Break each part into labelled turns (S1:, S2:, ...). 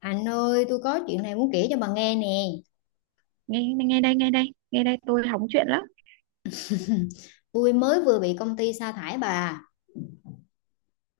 S1: Anh ơi, tôi có chuyện này muốn kể cho bà nghe nè.
S2: Nghe, nghe đây, nghe đây, nghe đây, tôi hóng chuyện lắm.
S1: Tôi mới vừa bị công ty sa thải bà.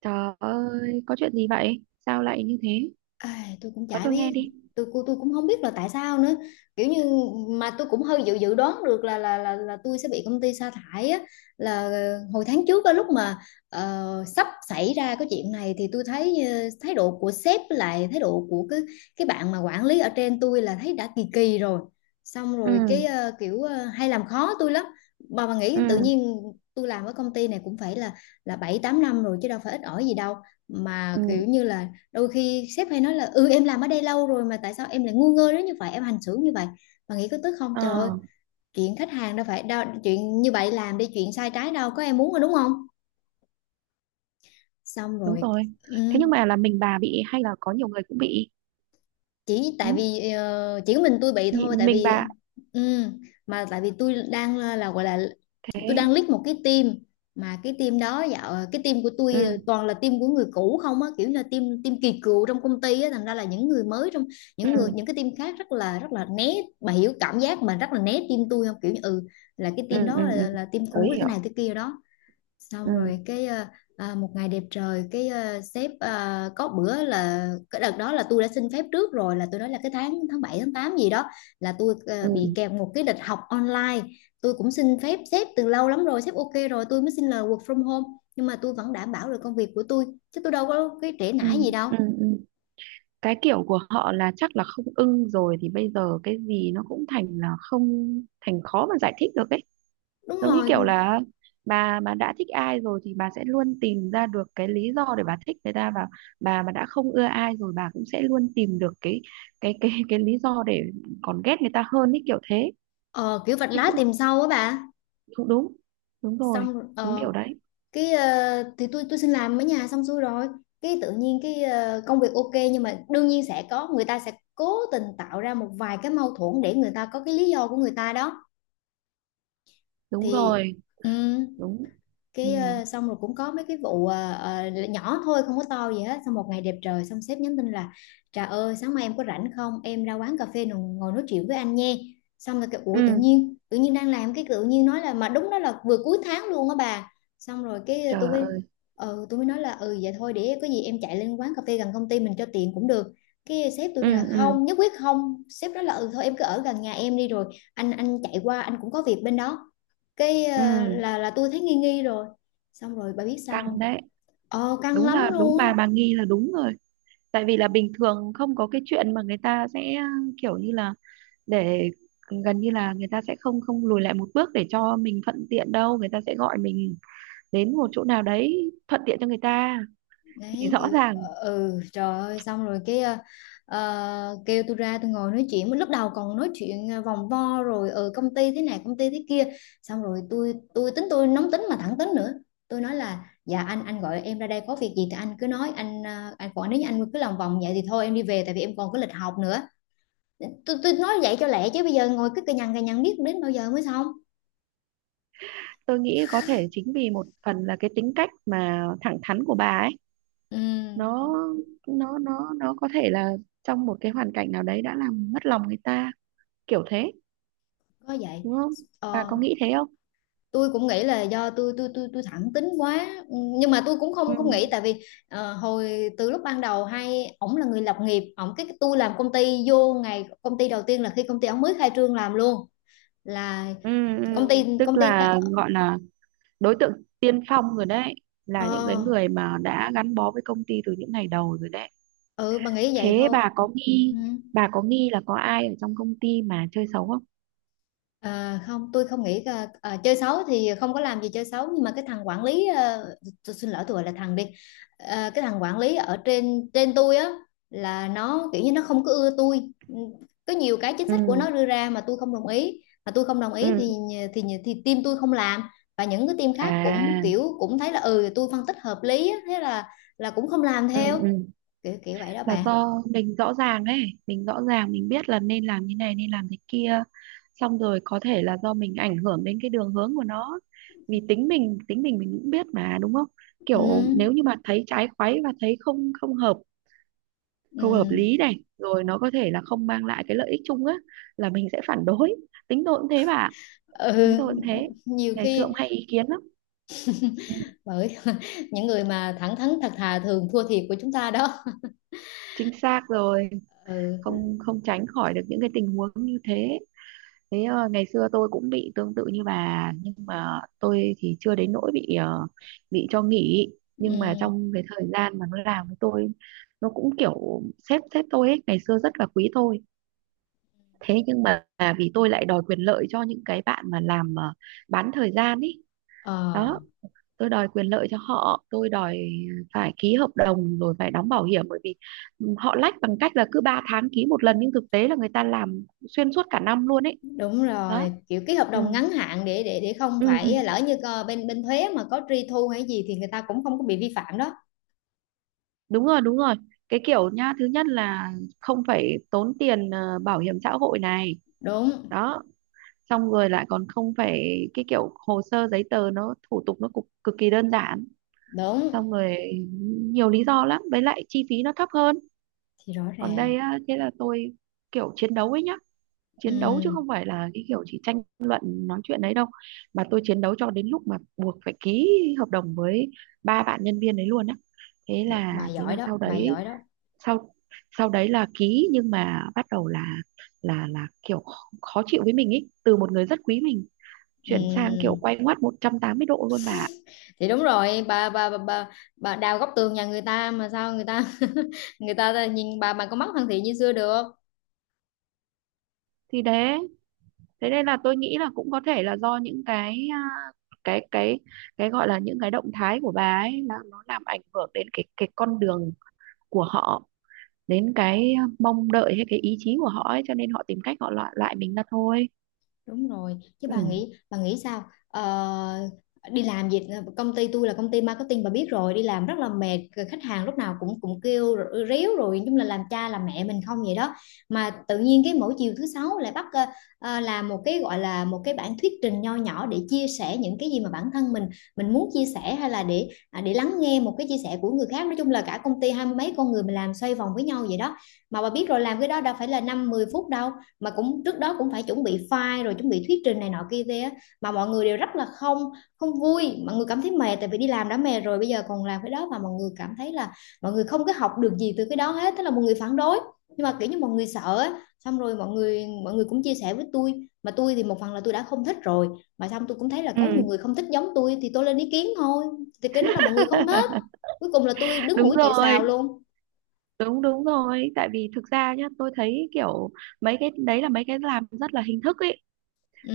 S2: Trời ơi, có chuyện gì vậy? Sao lại như thế?
S1: Ai, tôi cũng
S2: Có
S1: chả
S2: tôi nghe
S1: biết.
S2: đi.
S1: Tôi cũng không biết là tại sao nữa, kiểu như, mà tôi cũng hơi dự dự đoán được là tôi sẽ bị công ty sa thải á, là hồi tháng trước á, lúc mà sắp xảy ra cái chuyện này thì tôi thấy thái độ của sếp với lại thái độ của cái bạn mà quản lý ở trên tôi, là thấy đã kỳ kỳ rồi. Xong
S2: ừ
S1: rồi cái hay làm khó tôi lắm. Bà
S2: ừ
S1: nghĩ tự nhiên tôi làm ở công ty này cũng phải là, 7 8 năm rồi chứ đâu phải ít ỏi gì đâu, mà
S2: ừ
S1: kiểu như là đôi khi sếp hay nói là ừ, em làm ở đây lâu rồi mà tại sao em lại ngu ngơ đến như vậy, em hành xử như vậy, mà nghĩ có tức không
S2: ờ
S1: trời ơi. Chuyện khách hàng đâu phải đâu chuyện như vậy làm đi, chuyện sai trái đâu có em muốn rồi đúng không. Xong
S2: Đúng
S1: rồi,
S2: rồi.
S1: ừ,
S2: Thế nhưng mà là mình bà bị hay là có nhiều người cũng bị?
S1: chỉ
S2: Ừ?
S1: tại vì chỉ có mình tôi bị thôi, tại
S2: Mình
S1: vì
S2: bà?
S1: ừ, mà tại vì tôi đang là gọi là, tôi
S2: Thế?
S1: đang lead một cái team, mà cái team đó, dạo cái team của tôi
S2: ừ
S1: toàn là team của người cũ không á, kiểu như là team, kỳ cựu trong công ty á, thành ra là những người mới trong,
S2: ừ
S1: những người, những cái team khác rất là, rất là né. Bà hiểu cảm giác mà rất là né team tôi không, kiểu như ừ, là cái
S2: ừ
S1: team
S2: ừ
S1: đó
S2: ừ
S1: là team
S2: tôi
S1: cũ thế
S2: hiểu.
S1: này thế kia đó. Xong
S2: ừ
S1: rồi cái một ngày đẹp trời cái sếp, có bữa là cái đợt đó là tôi đã xin phép trước rồi, là tôi nói là cái tháng tháng 7 tháng 8 gì đó là tôi bị
S2: ừ
S1: kèm một cái lịch học online. Tôi cũng xin phép sếp từ lâu lắm rồi, sếp ok rồi tôi mới xin lời work from home, nhưng mà tôi vẫn đảm bảo được công việc của tôi, chứ tôi đâu có cái trễ
S2: ừ
S1: nải gì đâu.
S2: ừ ừ Cái kiểu của họ là chắc là không ưng rồi thì bây giờ cái gì nó cũng thành là không, thành khó mà giải thích được ấy.
S1: Đúng
S2: Giống như
S1: rồi,
S2: kiểu là bà đã thích ai rồi thì bà sẽ luôn tìm ra được cái lý do để bà thích người ta, và bà mà đã không ưa ai rồi bà cũng sẽ luôn tìm được cái lý do để còn ghét người ta hơn ý, kiểu thế.
S1: ờ, kiểu vạch
S2: Thế
S1: lá
S2: cũng
S1: tìm sâu á bà.
S2: cũng đúng. Đúng rồi.
S1: Xong rồi-
S2: Đúng
S1: ờ
S2: kiểu đấy.
S1: Cái thì tôi xin làm ở nhà xong xuôi rồi, cái tự nhiên cái công việc ok, nhưng mà đương nhiên sẽ có người ta sẽ cố tình tạo ra một vài cái mâu thuẫn để người ta có cái lý do của người ta đó.
S2: Đúng
S1: Thì
S2: rồi.
S1: ừ,
S2: Đúng. Ừ,
S1: cái xong rồi cũng có mấy cái vụ nhỏ thôi không có to gì hết, xong một ngày đẹp trời, xong sếp nhắn tin là Trà ơi sáng mai em có rảnh không, em ra quán cà phê ngồi, nói chuyện với anh nha. Xong rồi cái, ủa tự
S2: ừ,
S1: nhiên, đang làm cái tự nhiên nói là, mà đúng đó là vừa cuối tháng luôn á bà. Xong rồi cái tôi
S2: trời
S1: mới,
S2: ơi.
S1: ừ tôi mới nói là ừ vậy thôi, để có gì em chạy lên quán cà phê gần công ty mình cho tiện cũng được. Cái sếp tôi
S2: ừ
S1: là
S2: ừ
S1: không, nhất quyết không, sếp nói là ừ thôi em cứ ở gần nhà em đi rồi anh chạy qua, anh cũng có việc bên đó. Cái
S2: ừ
S1: là tôi thấy nghi nghi rồi. Xong rồi bà biết sao
S2: Căng
S1: không.
S2: đấy.
S1: Ờ căng
S2: Đúng là
S1: lắm
S2: đúng,
S1: luôn á.
S2: bà nghi là đúng rồi. Tại vì là bình thường không có cái chuyện mà người ta sẽ kiểu như là để gần như là người ta sẽ không không lùi lại một bước để cho mình thuận tiện đâu, người ta sẽ gọi mình đến một chỗ nào đấy thuận tiện cho người ta thì
S1: Đấy
S2: rõ
S1: kiểu
S2: ràng.
S1: ừ trời ơi, xong rồi cái kêu tôi ra tôi ngồi nói chuyện, lúc đầu còn nói chuyện vòng vo rồi ừ công ty thế này công ty thế kia. Xong rồi tôi tính, tôi nóng tính mà thẳng tính nữa, tôi nói là dạ anh gọi em ra đây có việc gì thì anh cứ nói anh, anh còn nếu như anh cứ lòng vòng vậy thì thôi em đi về, tại vì em còn có lịch học nữa. Tôi nói vậy cho lẹ, chứ bây giờ ngồi cứ cà nhằn biết đến bao giờ mới xong.
S2: Tôi nghĩ có thể chính vì một phần là cái tính cách mà thẳng thắn của bà ấy,
S1: Ừ
S2: nó nó có thể là trong một cái hoàn cảnh nào đấy đã làm mất lòng người ta, kiểu thế.
S1: có vậy.
S2: Đúng không? Bà
S1: ờ,
S2: có nghĩ thế không?
S1: tôi cũng nghĩ là do tôi thẳng tính quá. Ừ, nhưng mà tôi cũng
S2: ừ
S1: không, không nghĩ, tại vì hồi từ lúc ban đầu, hay ổng là người lập nghiệp, ổng cái tôi làm công ty, vô ngày công ty đầu tiên là khi công ty ổng mới khai trương làm luôn, là
S2: ừ ừ.
S1: công ty,
S2: Tức
S1: ta,
S2: là gọi là đối tượng tiên phong rồi đấy, là những cái
S1: ờ,
S2: người mà đã gắn bó với công ty từ những ngày đầu rồi đấy.
S1: ừ bà nghĩ vậy
S2: Thế
S1: thôi.
S2: bà có nghi,
S1: Ừ.
S2: bà có nghi là có ai ở trong công ty mà chơi xấu không?
S1: À, không, tôi không nghĩ, à, chơi xấu thì không có làm gì chơi xấu, nhưng mà cái thằng quản lý, à, tôi xin lỗi tôi gọi là thằng đi. À, cái thằng quản lý ở trên, tôi á, là nó kiểu như nó không có ưa tôi. Ừ, có nhiều cái chính
S2: ừ
S1: sách của nó đưa ra mà tôi không đồng ý, mà tôi không đồng ý thì
S2: ừ
S1: thì team tôi không làm, và những cái team khác cũng
S2: À,
S1: kiểu cũng thấy là ừ tôi phân tích hợp lý á, thế là cũng không làm
S2: ừ
S1: theo,
S2: ừ
S1: kiểu kiểu vậy đó
S2: là
S1: bạn.
S2: do mình rõ ràng ấy, mình rõ ràng mình biết là nên làm như này nên làm thế kia. Xong rồi có thể là do mình ảnh hưởng đến cái đường hướng của nó. Vì tính mình mình cũng biết mà, đúng không?
S1: Ừ,
S2: Kiểu nếu như mà thấy trái khoáy và thấy không không hợp,
S1: ừ,
S2: không hợp lý này, rồi nó có thể là không mang lại cái lợi ích chung á, là mình sẽ phản đối. Tính tôi cũng thế bà ạ.
S1: ừ.
S2: Chính tôi cũng thế.
S1: Nhiều
S2: Ngày xưa cũng
S1: khi
S2: hay ý kiến lắm. Ừ.
S1: bởi những người mà thẳng thắn thật thà thường thua thiệt của chúng ta đó.
S2: Chính xác rồi.
S1: Ừ.
S2: Không không tránh khỏi được những cái tình huống như thế. Thế ngày xưa tôi cũng bị tương tự như bà, nhưng mà tôi thì chưa đến nỗi bị bị cho nghỉ. Nhưng mà
S1: Ừm,
S2: trong cái thời gian mà nó làm với tôi, nó cũng kiểu sếp sếp tôi ấy ngày xưa rất là quý tôi. Thế nhưng mà à, vì tôi lại đòi quyền lợi cho những cái bạn mà làm bán thời gian ấy
S1: ờ,
S2: đó. Tôi đòi quyền lợi cho họ, tôi đòi phải ký hợp đồng rồi phải đóng bảo hiểm, bởi vì họ lách bằng cách là cứ 3 tháng ký một lần nhưng thực tế là người ta làm xuyên suốt cả năm luôn ấy.
S1: đúng
S2: Đó.
S1: rồi, kiểu ký hợp
S2: ừ
S1: đồng ngắn hạn để để không
S2: ừ
S1: phải lỡ như bên, thuế mà có truy thu hay gì thì người ta cũng không có bị vi phạm đó.
S2: đúng rồi, đúng rồi. Cái kiểu nhá, thứ nhất là không phải tốn tiền bảo hiểm xã hội này.
S1: Đúng.
S2: Đó. Xong rồi lại còn không phải cái kiểu hồ sơ giấy tờ nó thủ tục nó cực, cực kỳ đơn giản.
S1: Đúng.
S2: Xong rồi nhiều lý do lắm, với lại chi phí nó thấp hơn.
S1: Thì rõ
S2: Còn
S1: ràng.
S2: đây á, thế là tôi kiểu chiến đấu ấy nhá, chiến đấu chứ
S1: Ừm,
S2: không phải là cái kiểu chỉ tranh luận nói chuyện đấy đâu, mà tôi chiến đấu cho đến lúc mà buộc phải ký hợp đồng với ba bạn nhân viên đấy luôn á. thế
S1: bà
S2: là thế là
S1: giỏi đó,
S2: sau
S1: bà
S2: đấy,
S1: giỏi đó.
S2: sau sau đấy là ký nhưng mà bắt đầu là là kiểu khó khó chịu với mình ý, từ một người rất quý mình chuyển sang kiểu
S1: Ừm,
S2: quay ngoắt 180 độ luôn bà ạ.
S1: thì đúng rồi bà, bà, bà đào góc tường nhà người ta mà sao người ta người ta nhìn bà có mắt thân thiện như xưa được.
S2: Thì đấy, thế nên là tôi nghĩ là cũng có thể là do những cái à, cái cái cái gọi là những cái động thái của bà ấy là nó làm ảnh hưởng đến cái con đường của họ, đến cái à, mong đợi hay cái ý chí của họ ấy, cho nên họ tìm cách họ loại loại mình ra thôi.
S1: Đúng rồi, chứ bà
S2: Ừ.
S1: nghĩ, bà nghĩ sao? Ờ, đi làm gì, công ty tôi là công ty marketing bà biết rồi, đi làm rất là mệt, rồi khách hàng lúc nào cũng, kêu rồi- ríu rồi, nói chung là làm cha làm mẹ mình không vậy đó. Mà tự nhiên cái mỗi chiều thứ sáu lại bắt làm một cái gọi là một cái bản thuyết trình nho nhỏ để chia sẻ những cái gì mà bản thân mình, muốn chia sẻ hay là để à, để lắng nghe một cái chia sẻ của người khác. Nói chung là cả công ty 20 mấy con người mình làm xoay vòng với nhau vậy đó. Mà bà biết rồi làm cái đó đâu phải là 5 10 phút đâu, mà cũng trước đó cũng phải chuẩn bị file rồi chuẩn bị thuyết trình này nọ kia kia á, mà mọi người đều rất là không, vui, mọi người cảm thấy mệt, tại vì đi làm đã mệt rồi bây giờ còn làm cái đó, và mọi người cảm thấy là mọi người không có học được gì từ cái đó hết, thế là mọi người phản đối. Nhưng mà kiểu như mọi người sợ, xong rồi mọi người, cũng chia sẻ với tôi, mà tôi thì một phần là tôi đã không thích rồi, mà xong tôi cũng thấy là
S2: Ừ,
S1: có nhiều người không thích giống tôi thì tôi lên ý kiến thôi. Thì cái đó là mọi người không thích, cuối cùng là tôi đứng
S2: đúng
S1: mũi chịu
S2: rồi,
S1: sào luôn.
S2: đúng, đúng rồi. Tại vì thực ra nhá, tôi thấy kiểu mấy cái đấy là mấy cái làm rất là hình thức ấy.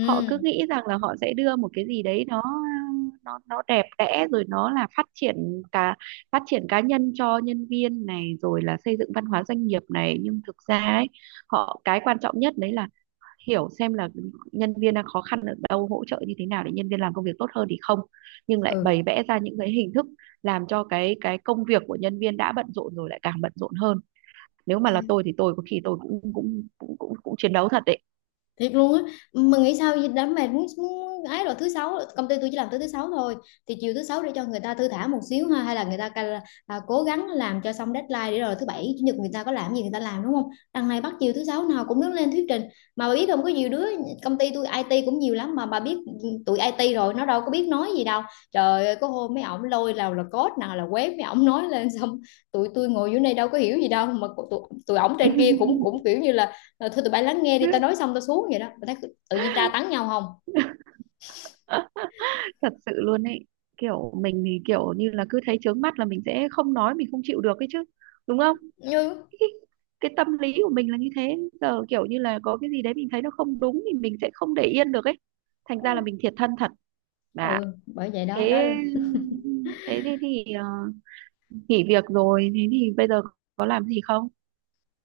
S2: Họ cứ nghĩ rằng là họ sẽ đưa một cái gì đấy nó đẹp đẽ, rồi nó là phát triển cả, phát triển cá nhân cho nhân viên này, rồi là xây dựng văn hóa doanh nghiệp này, nhưng thực ra ấy họ cái quan trọng nhất đấy là hiểu xem là nhân viên đang khó khăn ở đâu, hỗ trợ như thế nào để nhân viên làm công việc tốt hơn thì không, nhưng lại
S1: ừ.
S2: bày vẽ ra những cái hình thức làm cho cái công việc của nhân viên đã bận rộn rồi lại càng bận rộn hơn. Nếu mà là
S1: Thì
S2: tôi thì tôi có khi tôi cũng cũng cũng cũng, cũng chiến đấu thật đấy.
S1: thiệt luôn á, mà nghĩ sao vậy? Đám mệt muốn, muốn ấy, rồi thứ sáu công ty tôi chỉ làm tới thứ sáu thôi, thì chiều thứ sáu để cho người ta thư thả một xíu ha, hay là người ta cố gắng làm cho xong deadline để rồi thứ bảy chủ nhật người ta có làm gì người ta làm đúng không, đằng này bắt chiều thứ sáu nào cũng đứng lên thuyết trình. Mà bà biết không, có nhiều đứa công ty tôi IT cũng nhiều lắm mà bà biết, tụi IT rồi nó đâu có biết nói gì đâu. Trời ơi có hôm mấy ổng lôi nào là code nào là web, mấy ổng nói lên xong tụi tôi ngồi dưới đây đâu có hiểu gì đâu, mà tụi, ổng trên kia cũng, kiểu như là rồi thôi tụi bay lắng nghe đi tao nói xong tao xuống, vậy đó tao thấy tự nhiên tra tấn nhau không.
S2: Thật sự luôn ấy. Kiểu mình thì kiểu như là cứ thấy chướng mắt là mình sẽ không nói, mình không chịu được ấy chứ, đúng không?
S1: Như
S2: cái, Tâm lý của mình là như thế, giờ kiểu như là có cái gì đấy mình thấy nó không đúng thì mình sẽ không để yên được ấy, thành ra là mình thiệt thân thật. Dạ.
S1: ừ, bởi vậy đó đó.
S2: Thế thế thì ờ, nghỉ việc rồi, thế thì bây giờ có làm gì không?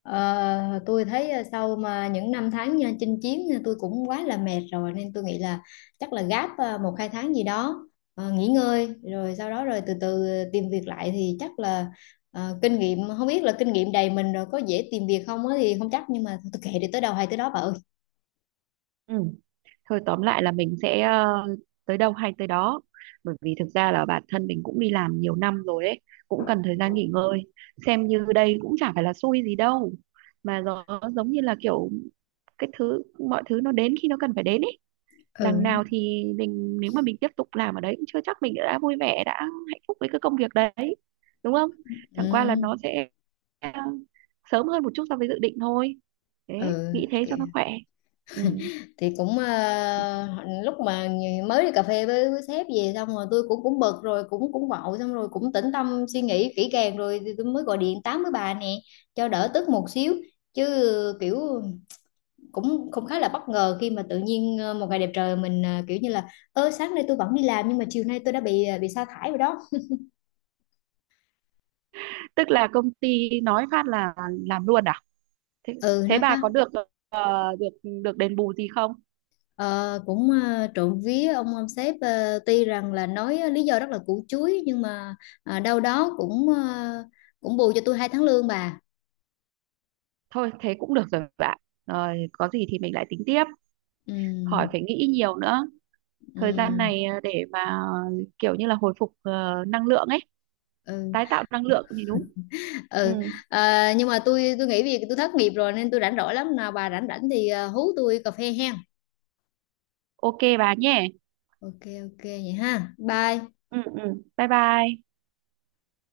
S1: Ờ, tôi thấy sau mà những năm tháng nha, chinh chiến nha, tôi cũng quá là mệt rồi nên tôi nghĩ là chắc là gáp 1 2 tháng gì đó nghỉ ngơi, rồi sau đó rồi từ từ tìm việc lại thì chắc là kinh nghiệm, không biết là kinh nghiệm đầy mình rồi có dễ tìm việc không á thì không chắc, nhưng mà tôi kệ, đi tới đâu hay tới đó bà ơi.
S2: Ừ. Thôi tóm lại là mình sẽ tới đâu hay tới đó, bởi vì thực ra là bản thân mình cũng đi làm nhiều năm rồi đấy, cũng cần thời gian nghỉ ngơi. Xem như đây cũng chả phải là xui gì đâu, mà nó giống như là kiểu cái thứ, mọi thứ nó đến khi nó cần phải đến ấy. Đằng
S1: Ừ
S2: nào thì mình nếu mà mình tiếp tục làm ở đấy cũng chưa chắc mình đã vui vẻ, đã hạnh phúc với cái công việc đấy, đúng không? Chẳng qua là
S1: ừ
S2: nó sẽ ờ, sớm hơn một chút so với dự định thôi. Thế nghĩ
S1: ừ.
S2: thế cho nó khỏe. Ừ.
S1: Thì cũng lúc mà mới đi cà phê với, sếp về, xong rồi tôi cũng, bực rồi cũng, vội, xong rồi cũng tĩnh tâm suy nghĩ kỹ càng rồi thì tôi mới gọi điện tám với bà nè cho đỡ tức một xíu. Chứ kiểu cũng, khá là bất ngờ khi mà tự nhiên một ngày đẹp trời mình, kiểu như là ơ sáng nay tôi vẫn đi làm nhưng mà chiều nay tôi đã bị bị sa thải rồi đó.
S2: Tức là công ty nói phát là làm luôn à? thế,
S1: Ừ
S2: Thế
S1: nói
S2: bà
S1: phá.
S2: có được ờ, được được đền bù gì không?
S1: Ờ, cũng trộm vía ông sếp tuy rằng là nói lý do rất là củ chuối nhưng mà đâu đó cũng cũng bù cho tôi 2 tháng lương bà.
S2: Thôi thế cũng được rồi bạn. Rồi có gì thì mình lại tính tiếp,
S1: Ừ,
S2: khỏi phải nghĩ nhiều nữa. Thời gian
S1: ừ,
S2: này để mà kiểu như là hồi phục năng lượng ấy,
S1: ừ,
S2: tái tạo năng lượng thì đúng. Ừ.
S1: ừ. Ờ, nhưng mà tôi nghĩ vì tôi thất nghiệp rồi nên tôi rảnh rỗi lắm, nào bà rảnh rảnh thì hú tôi cà phê hen.
S2: Ok bà nhé.
S1: Ok ok vậy ha bye.
S2: Ừ, ừ, bye bye.